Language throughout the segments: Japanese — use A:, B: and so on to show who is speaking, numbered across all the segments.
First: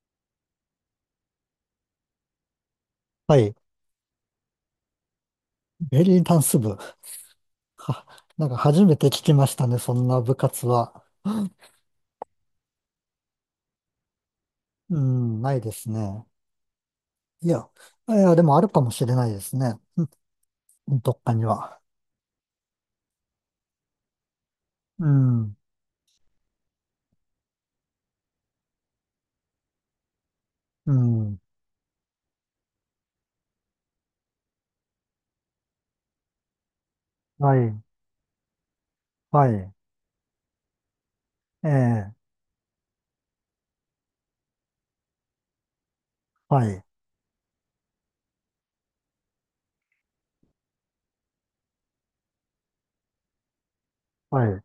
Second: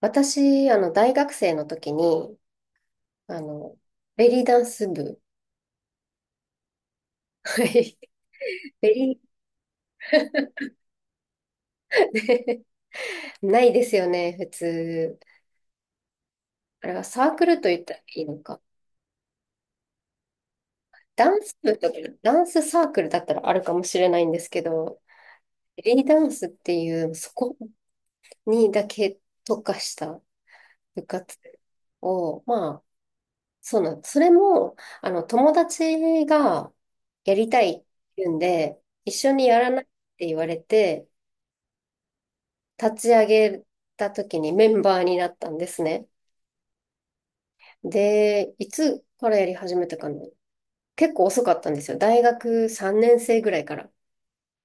A: 私、大学生の時に、
B: は
A: あ
B: い。
A: の、ベリーダンス部。
B: ベリーダンス部。
A: はい。
B: は、なんか 初
A: ベ
B: めて
A: リ
B: 聞きましたね、そんな部活は。
A: ー、ないですよね、普
B: う
A: 通。
B: ん、ないですね。
A: あれはサーク
B: い
A: ルと
B: や、
A: 言ったら
B: い
A: いい
B: や、
A: の
B: でも
A: か。
B: あるかもしれないですね。どっ
A: ダ
B: か
A: ン
B: に
A: ス部
B: は。
A: とか、ダンスサークルだったらあるかもしれないんですけど、
B: うん、
A: ベリーダンスっていう、そこにだけ特化した
B: う
A: 部活
B: ん。
A: を、まあ、そうなん、それも、友達がやり
B: は
A: たいっ
B: い、
A: て言うんで、一緒に
B: は
A: やら
B: い。
A: ないって言われて、
B: ええ、
A: 立ち上げた時にメンバーになったんですね。
B: はい、
A: で、いつからやり始めたかな。結構遅かったんですよ。大学3年生ぐらいから。
B: はい。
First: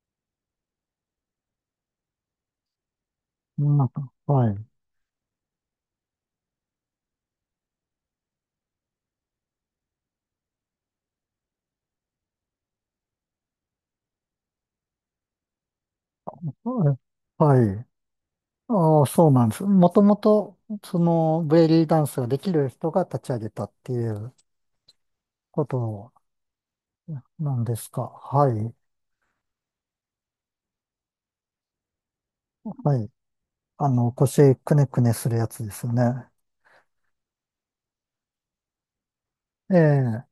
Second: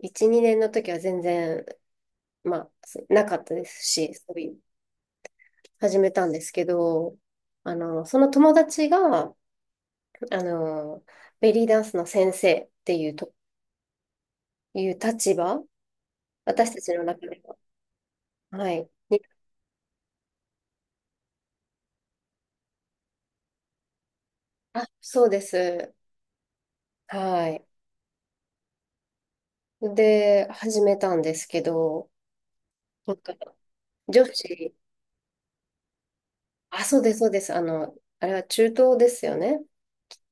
A: 1、2年の時は全然、まあ、なかったで
B: な
A: す
B: んか、
A: し、そうい
B: はい。
A: う、始めたんですけど、その友達が、あの、ベリーダンスの先生っていうと、いう立場、私たちの中では、
B: はい。
A: はい。
B: ああ、そうなんです。もともと、その、ベリーダンスができる人が立ち上げたっていう
A: あ、そうで
B: こ
A: す。
B: と
A: は
B: なん
A: い。
B: ですか？はい。
A: で、始めたんですけど、
B: はい。
A: なんか女
B: 腰く
A: 子、
B: ねくねするやつですよね。
A: あ、そうです、そうです。あれは中東ですよね。
B: ええ、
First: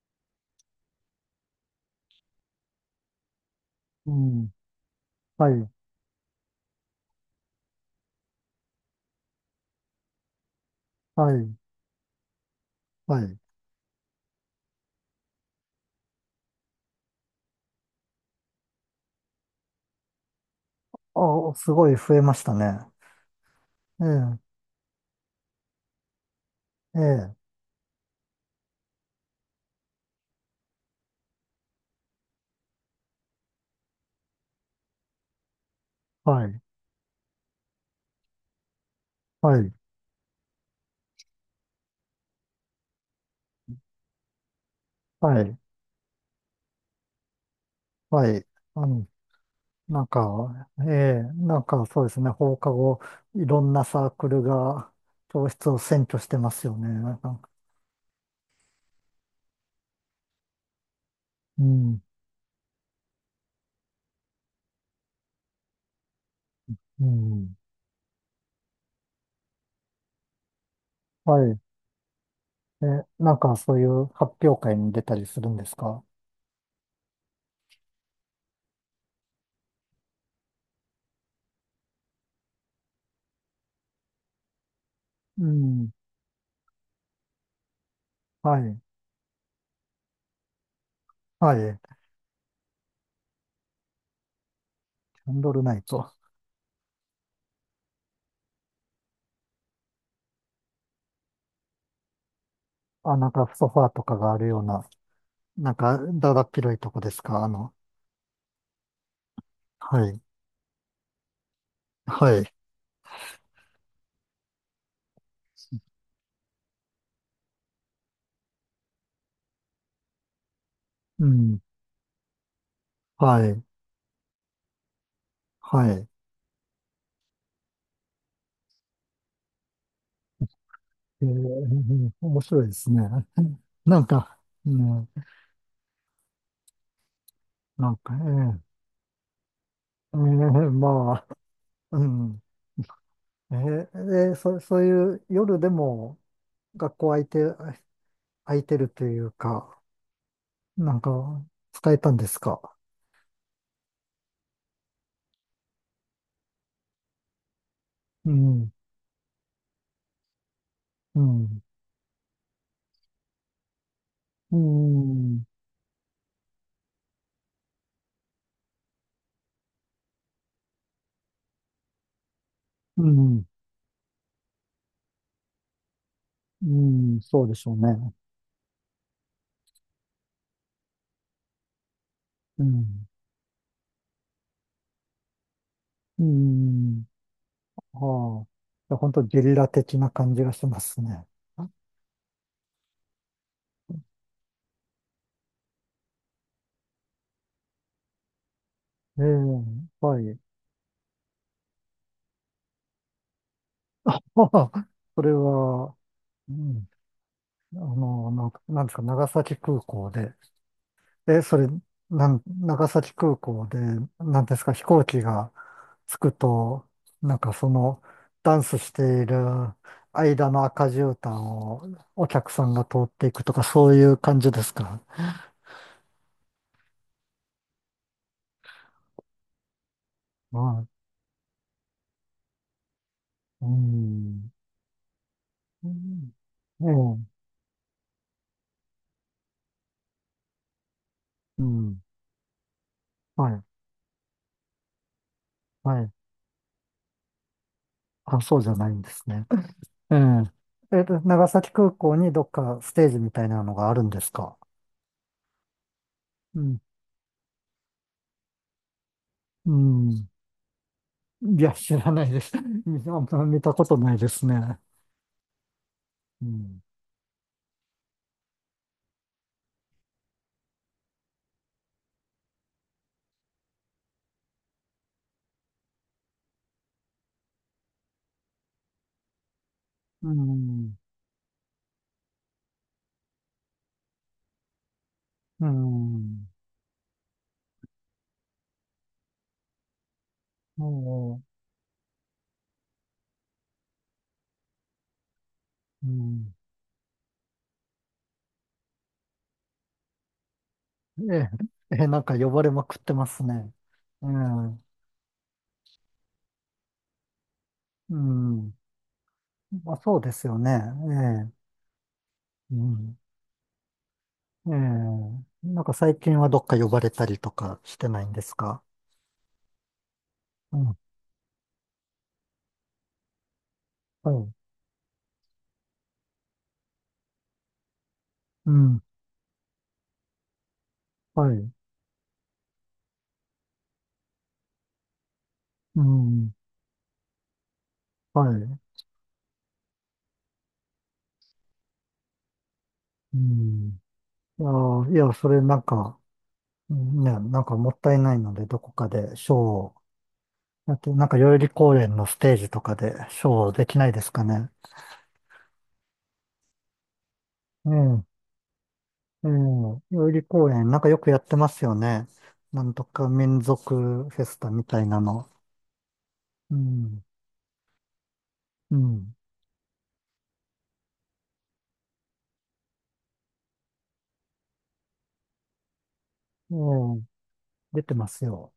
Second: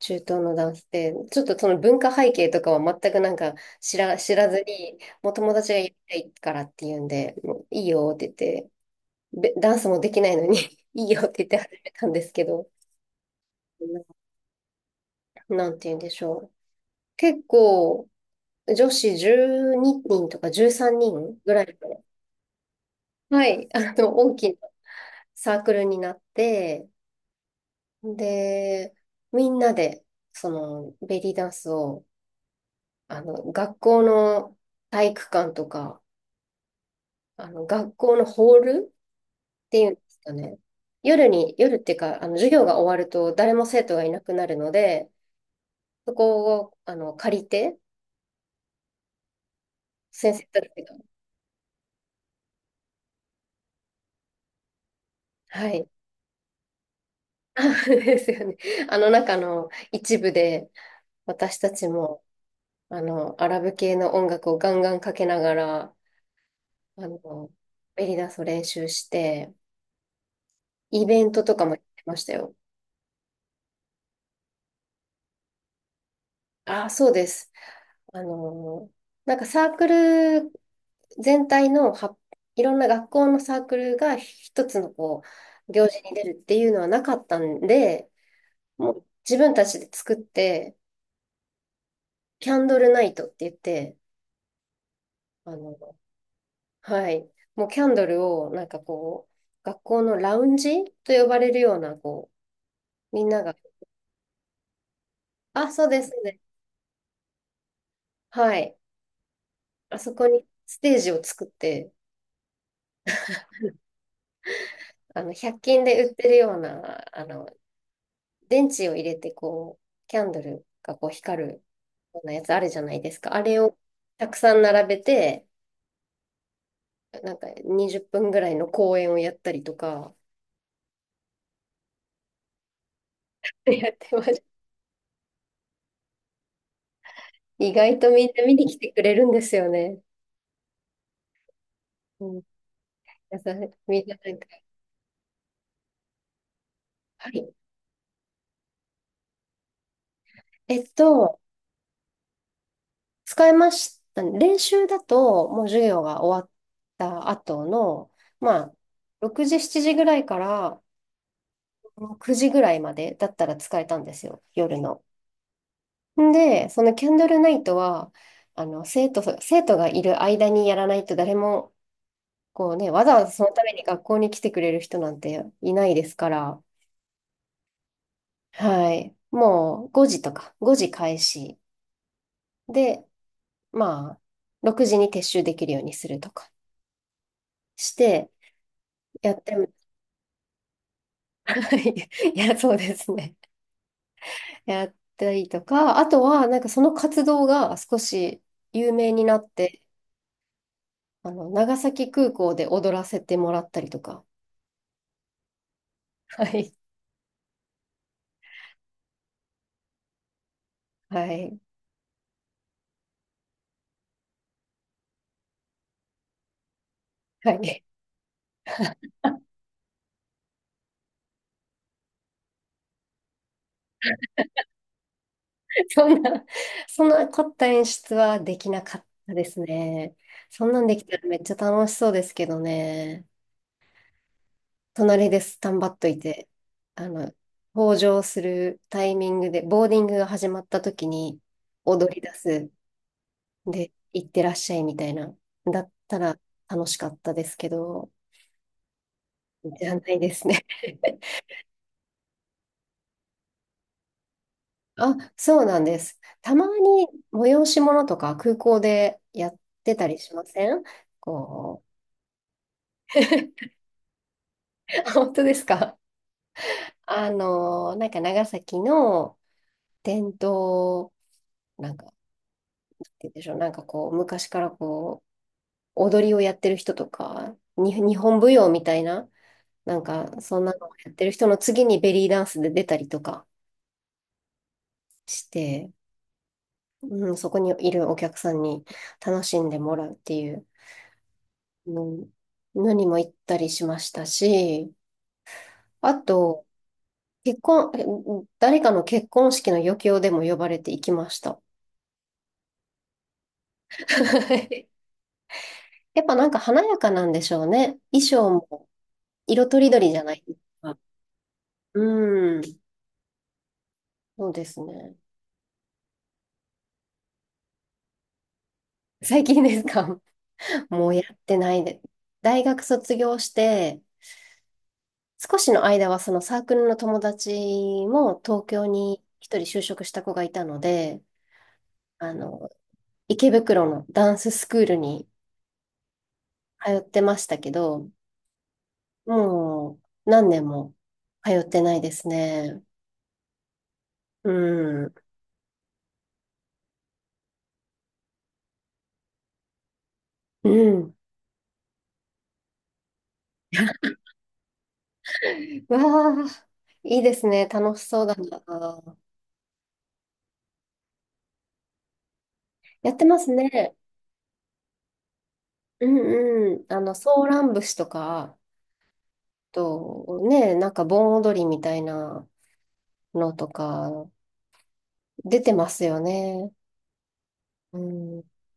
A: 中東の男性。ちょっとその文化背景とかは全くなんか
B: う
A: 知ら
B: ん。
A: ずに、もう
B: は
A: 友
B: い、
A: 達がやりたいからっていうんで、もういいよって言って、べダンスもできないのに いいよっ
B: は
A: て言っ
B: い、
A: て始めたんですけど、
B: はい。
A: なんて言うんでしょう。結構、女子12人とか13人ぐ
B: あ、
A: らい
B: すごい
A: の、
B: 増えましたね。
A: はい、
B: え
A: 大
B: え、
A: きなサークルになって、
B: ええ、
A: で、みんなで、その、ベリーダンスを、学校の体育館とか、
B: はい、
A: 学校のホール
B: は
A: っ
B: い、
A: ていうんですかね。夜に、夜っていうか、授業が終わると誰も生徒がいなくなるので、
B: はい、
A: そこを、借りて、
B: はい。あの、なん
A: 先生た
B: か、
A: ち
B: え
A: が、
B: え、なんかそうですね、放課後、いろんなサークルが教室
A: は
B: を
A: い。
B: 占拠してますよね。なんか、
A: あそうですよね。あの中の一部で、私
B: う
A: たち
B: ん、
A: も、アラブ系の音楽をガンガンかけながら、あ
B: う
A: の、
B: ん。
A: ベリーダンスを練習して、イベン
B: は
A: トと
B: い。
A: かもやってましたよ。
B: え、なんかそういう発表会に出たりするんですか？
A: ああ、そうです。あのーなんかサークル全体のは、いろんな学校のサークルが一つの
B: う
A: 行
B: ん、
A: 事に出るっていうのはなかったんで、
B: はい、
A: もう自分たちで作って、
B: はい。
A: キャンドルナイトって言って、
B: キャンド
A: あ
B: ル
A: の、
B: ナイト。
A: はい、もうキャンドルをなんかこう、学校のラウンジと呼ばれるような、こ
B: あ、
A: う、み
B: な
A: ん
B: ん
A: な
B: か
A: が、
B: ソファーとかがあるような、
A: あ、
B: なん
A: そう
B: か
A: です
B: だだ
A: ね。
B: っ広いとこですか？
A: はい。あ
B: は
A: そ
B: い、
A: こにステージを作って、
B: はい、
A: 100均で売ってるような、電池を入れて、こう、キャンドルがこう
B: う
A: 光る
B: ん、
A: ようなやつあるじゃないですか。あ
B: は
A: れ
B: い、
A: をたくさん並べて、
B: はい。
A: なんか20分ぐらいの公演をやったりとか、
B: えー、面白いですね。
A: やっ
B: なん
A: てまし
B: か、
A: た。
B: うん、
A: 意
B: なん
A: 外と
B: か、
A: みんな見に来てくれるんですよね。
B: まあ、う
A: う
B: ん、
A: ん。やさ
B: えー、
A: みんななんか、
B: そういう夜でも学校空い
A: は
B: て、
A: い。
B: 空いてるというか、
A: えっ
B: なんか
A: と、
B: 使えたんですか？
A: 使いました。練習だと、もう授業が終わった後の、
B: う
A: ま
B: ん、
A: あ、6時、7時ぐらいから、
B: うん、
A: 9時ぐらいまでだったら使えたんですよ、
B: う
A: 夜の。
B: ん、
A: んで、そのキャンドルナイトは、生徒がいる間にやらないと誰も、こうね、わ
B: う
A: ざわざそ
B: ん、
A: のために学校に来てくれる人なんていないですから、
B: うん、そうでしょうね。
A: はい。もう5時とか、5時開始
B: う
A: で、
B: ん、
A: まあ、6時に撤収できるようにする
B: うー
A: とか
B: ん。
A: して、
B: はあ。いや本当
A: やっ
B: ゲリ
A: ても、
B: ラ的な感じがしますね。
A: はい。いや、そうですね。やったりとか、あとは、なんかその活動が少し有名
B: え
A: に
B: え、
A: なって、
B: はい。
A: 長崎空港で踊らせてもらったりとか。
B: はあ、それは、
A: は
B: う
A: い。
B: ん、なんですか、長崎空港で、
A: は
B: え、そ
A: い。
B: れ、なん、長崎空港で、なんですか、飛行機が着くと、なん
A: は
B: か
A: い。
B: ダンスしている間の赤絨毯をお客さんが通っていくとか、そういう感じですか？
A: そんな、そんな凝った演出はできなかったですね。そんな
B: は
A: んできたらめっちゃ楽しそうですけどね。
B: い。うん。
A: 隣でスタン
B: う
A: バっとい
B: ん、
A: て、
B: え
A: あの、
B: え、
A: 登場するタイミングで、ボーディングが始まった時に
B: うん。
A: 踊り出す。
B: はい、
A: で、行ってらっしゃいみたいな。だっ
B: はい。
A: たら楽しかったですけど、
B: あ、そうじゃないんですね。
A: じゃな
B: え
A: いですね。
B: え。長崎空港にどっかステージみたいなのがあるんですか？
A: あ、そうなんです。た
B: う
A: ま
B: ん。
A: に催し物とか空港でやっ
B: う
A: てたり
B: ん。
A: しません
B: いや、
A: こ
B: 知らないです。あんま
A: う。
B: 見 たことないですね。
A: あ本当ですか？
B: うん。
A: なんか長崎の伝統、なんか、なんて言うんでしょう、なんかこう、昔からこう、踊りをやってる人とか、日本舞踊みたいな、なん
B: う
A: か、そんなのを
B: ん。
A: やってる人の次にベリーダンスで出たりとかし
B: う
A: て、
B: ん。
A: うん、そこにいるお客さんに楽しんでもらうっていう。
B: も
A: うん何も行ったりしましたし、
B: う、う
A: あ
B: ん。
A: と、結婚、え誰かの結婚式の余興でも呼ばれて行きま
B: え
A: し
B: え、
A: た。
B: ええ、なんか呼ばれまくってますね。ええ。
A: やっぱなんか華やかなんでしょうね。
B: う
A: 衣装
B: ん。
A: も色とり
B: まあ、
A: どり
B: そ
A: じ
B: う
A: ゃ
B: で
A: ない
B: す
A: で
B: よ
A: す
B: ね。
A: か。
B: ええ。
A: うん、
B: うん。
A: そうで
B: え
A: すね。
B: え。なんか最近はどっか呼ばれたりとかしてないんですか？
A: 最近ですか？
B: う ん。
A: もうやってないで。大学卒業して、
B: はい。
A: 少しの間はそのサークルの友達も東
B: う
A: 京
B: ん、
A: に一人就職した子がいたので、
B: はい、
A: あの、池袋のダンススクールに
B: うん、
A: 通ってましたけど、
B: はい、
A: もう何年も通ってないですね。
B: うん。
A: う
B: ああ、い
A: ん。
B: や、それなんか、うん、ね、なんかもったいないので、どこかでショーを
A: う
B: やって、
A: ん。
B: なんか代々木公園のステージとかでショーをできない ですかね。
A: わあ、いいですね。
B: え
A: 楽しそ
B: え、
A: うだな。
B: ええ、代々木公園、なんかよくやってますよね。なんと
A: やって
B: か
A: ます
B: 民
A: ね。
B: 族フェスタみたいなの。
A: うん
B: う
A: うん。
B: ん、
A: ソーラン節とか、
B: うん、
A: ね、なんか盆踊りみたいなのとか、出てますよね。
B: ええ、
A: う
B: 出てま
A: ん。
B: すよ。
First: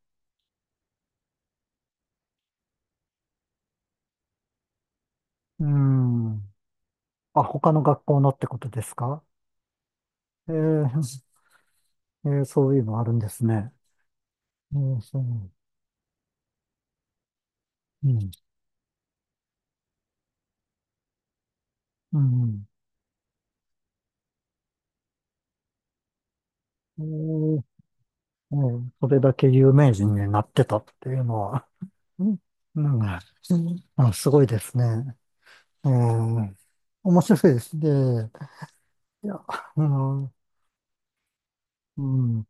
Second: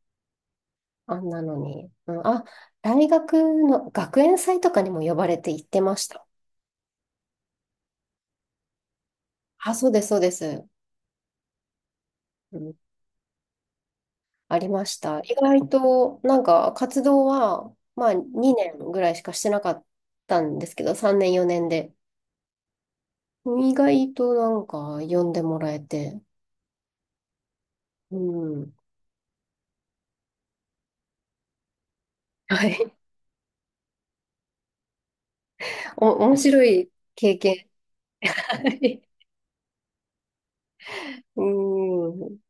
A: あんなのに。うん、あ、大学の学園祭とかにも呼ばれて行
B: う
A: ってました。
B: ん。あ、他の学校のってことですか？
A: あ、そうです、そうで
B: え
A: す。
B: え、ええ、
A: う
B: そう
A: ん
B: いうのあるんですね。
A: ありま
B: そ
A: し
B: うそ
A: た。意
B: う。
A: 外と、なんか活動は、ま
B: う
A: あ
B: ん。
A: 2年ぐらいしかしてなかったんですけど、3年4年で。
B: うん。
A: 意外となんか呼んでもらえて、
B: おー、
A: うん。
B: おー、それだけ有名人になってたっていうのは、うん、
A: は
B: な
A: い。
B: んか、うん、あ、すごいですね。え
A: お、面
B: ー、
A: 白い
B: 面
A: 経
B: 白いで
A: 験。
B: すね。
A: はい。
B: いや、うん、う
A: うん。
B: ん、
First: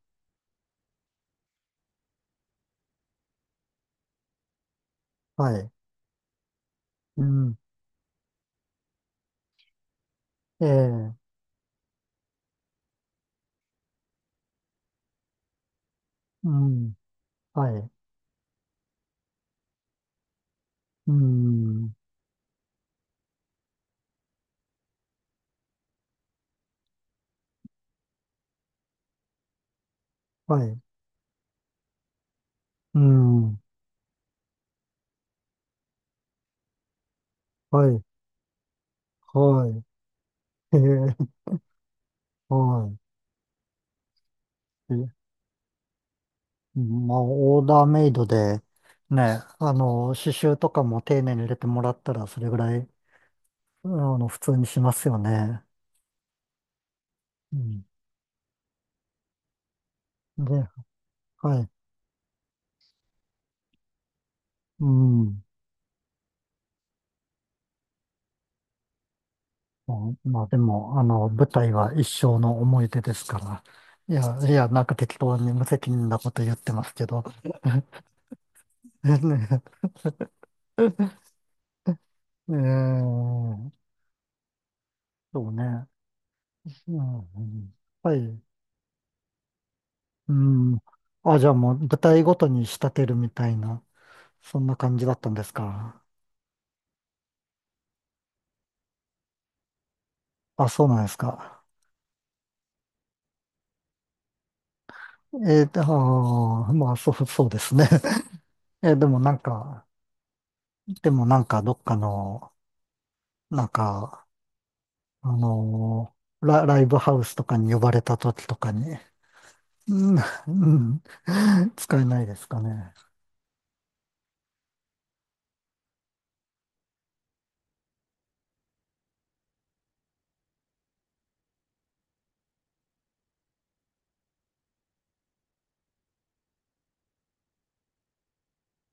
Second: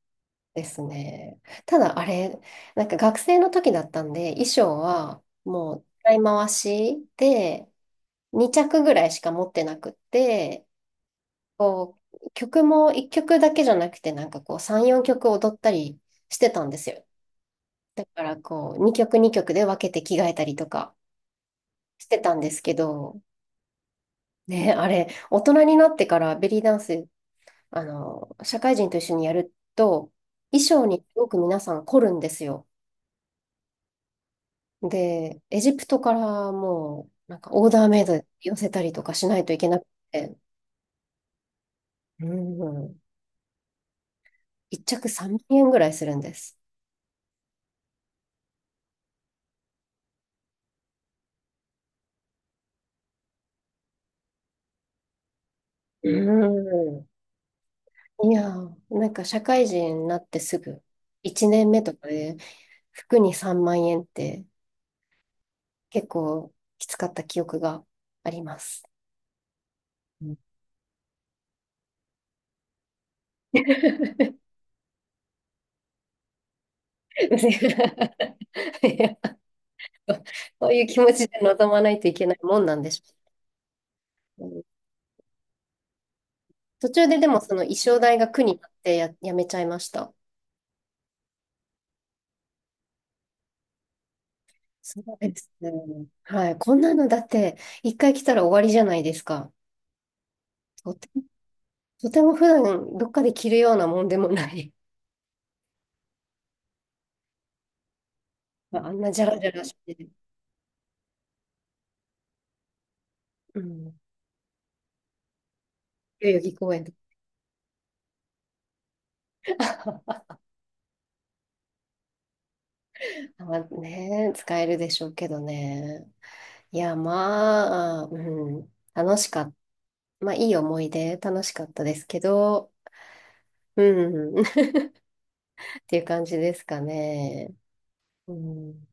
A: ですね。ただあれ、なんか学生の時だったんで、衣装は
B: はい、
A: もう使い回し
B: うん、
A: で、2着ぐらいしか持ってなくって、
B: ええ、
A: こう、曲も1曲だけじゃなくて、なんかこう、3、4曲踊ったりして
B: う
A: たんです
B: ん、
A: よ。
B: はい、
A: だからこう、2曲2曲で分けて着替えたりとか
B: うん、
A: してたんですけど、ね、あれ、大人になってからベリーダンス、社会人と一緒にやると、
B: は
A: 衣
B: い、
A: 装にすごく皆さん凝るんですよ。
B: うん、
A: で、エジプトからもう、なんかオーダー
B: は
A: メ
B: い、
A: イドで寄せたりとかしないといけな
B: は
A: くて、
B: い、え
A: う
B: ー、は
A: ん、1
B: い。
A: 着3万円ぐらいするんです。
B: まあ、オーダーメイドで、ね、刺繍とかも丁寧に入れてもらったら、それぐらい、普通にしますよね。
A: うん。
B: うん。
A: いやー、なんか社会人になってす
B: で、
A: ぐ、1
B: はい。
A: 年目とかで服に3万円って
B: うん。
A: 結構きつかった記憶があります。
B: ま
A: う
B: あ、
A: ん
B: まあでも、舞台は一生の思い出ですから。い や、いや、なんか適当に無責任なこと言ってますけど。
A: い や
B: ね
A: そういう気持ちで臨まないといけない
B: え
A: もんなんでし
B: ー、
A: ょうね。うん
B: そうね。
A: 途
B: う
A: 中でで
B: ん、
A: もその衣装
B: は
A: 代が
B: い。
A: 苦になってやめちゃいました。
B: うん。あ、じゃあもう、舞台ごとに仕立てるみたいな、そんな感
A: そ
B: じだ
A: う
B: ったん
A: で
B: で
A: す
B: す
A: ね。
B: か？
A: はい。こんなのだって一回来たら終わりじゃないですか。
B: あ、そう
A: と
B: なんで
A: て、
B: すか？
A: とても普段どっかで着るようなもんでもない。
B: あー、まあ、そうですね。
A: あん
B: で
A: な
B: も
A: ジャ
B: なん
A: ラジャラし
B: か、
A: て。
B: どっかの、
A: う
B: なん
A: ん。
B: か、あの
A: 代々木公
B: ラ
A: 園
B: イ
A: と
B: ブ
A: か
B: ハウスとかに呼ばれた時とかに、うん、うん、使えないですかね。
A: まあね、使えるでしょうけどね。いや、まあ、うん。楽しかった。まあ、いい思い出、楽しかったですけど、うん。っていう感じですかね。うん。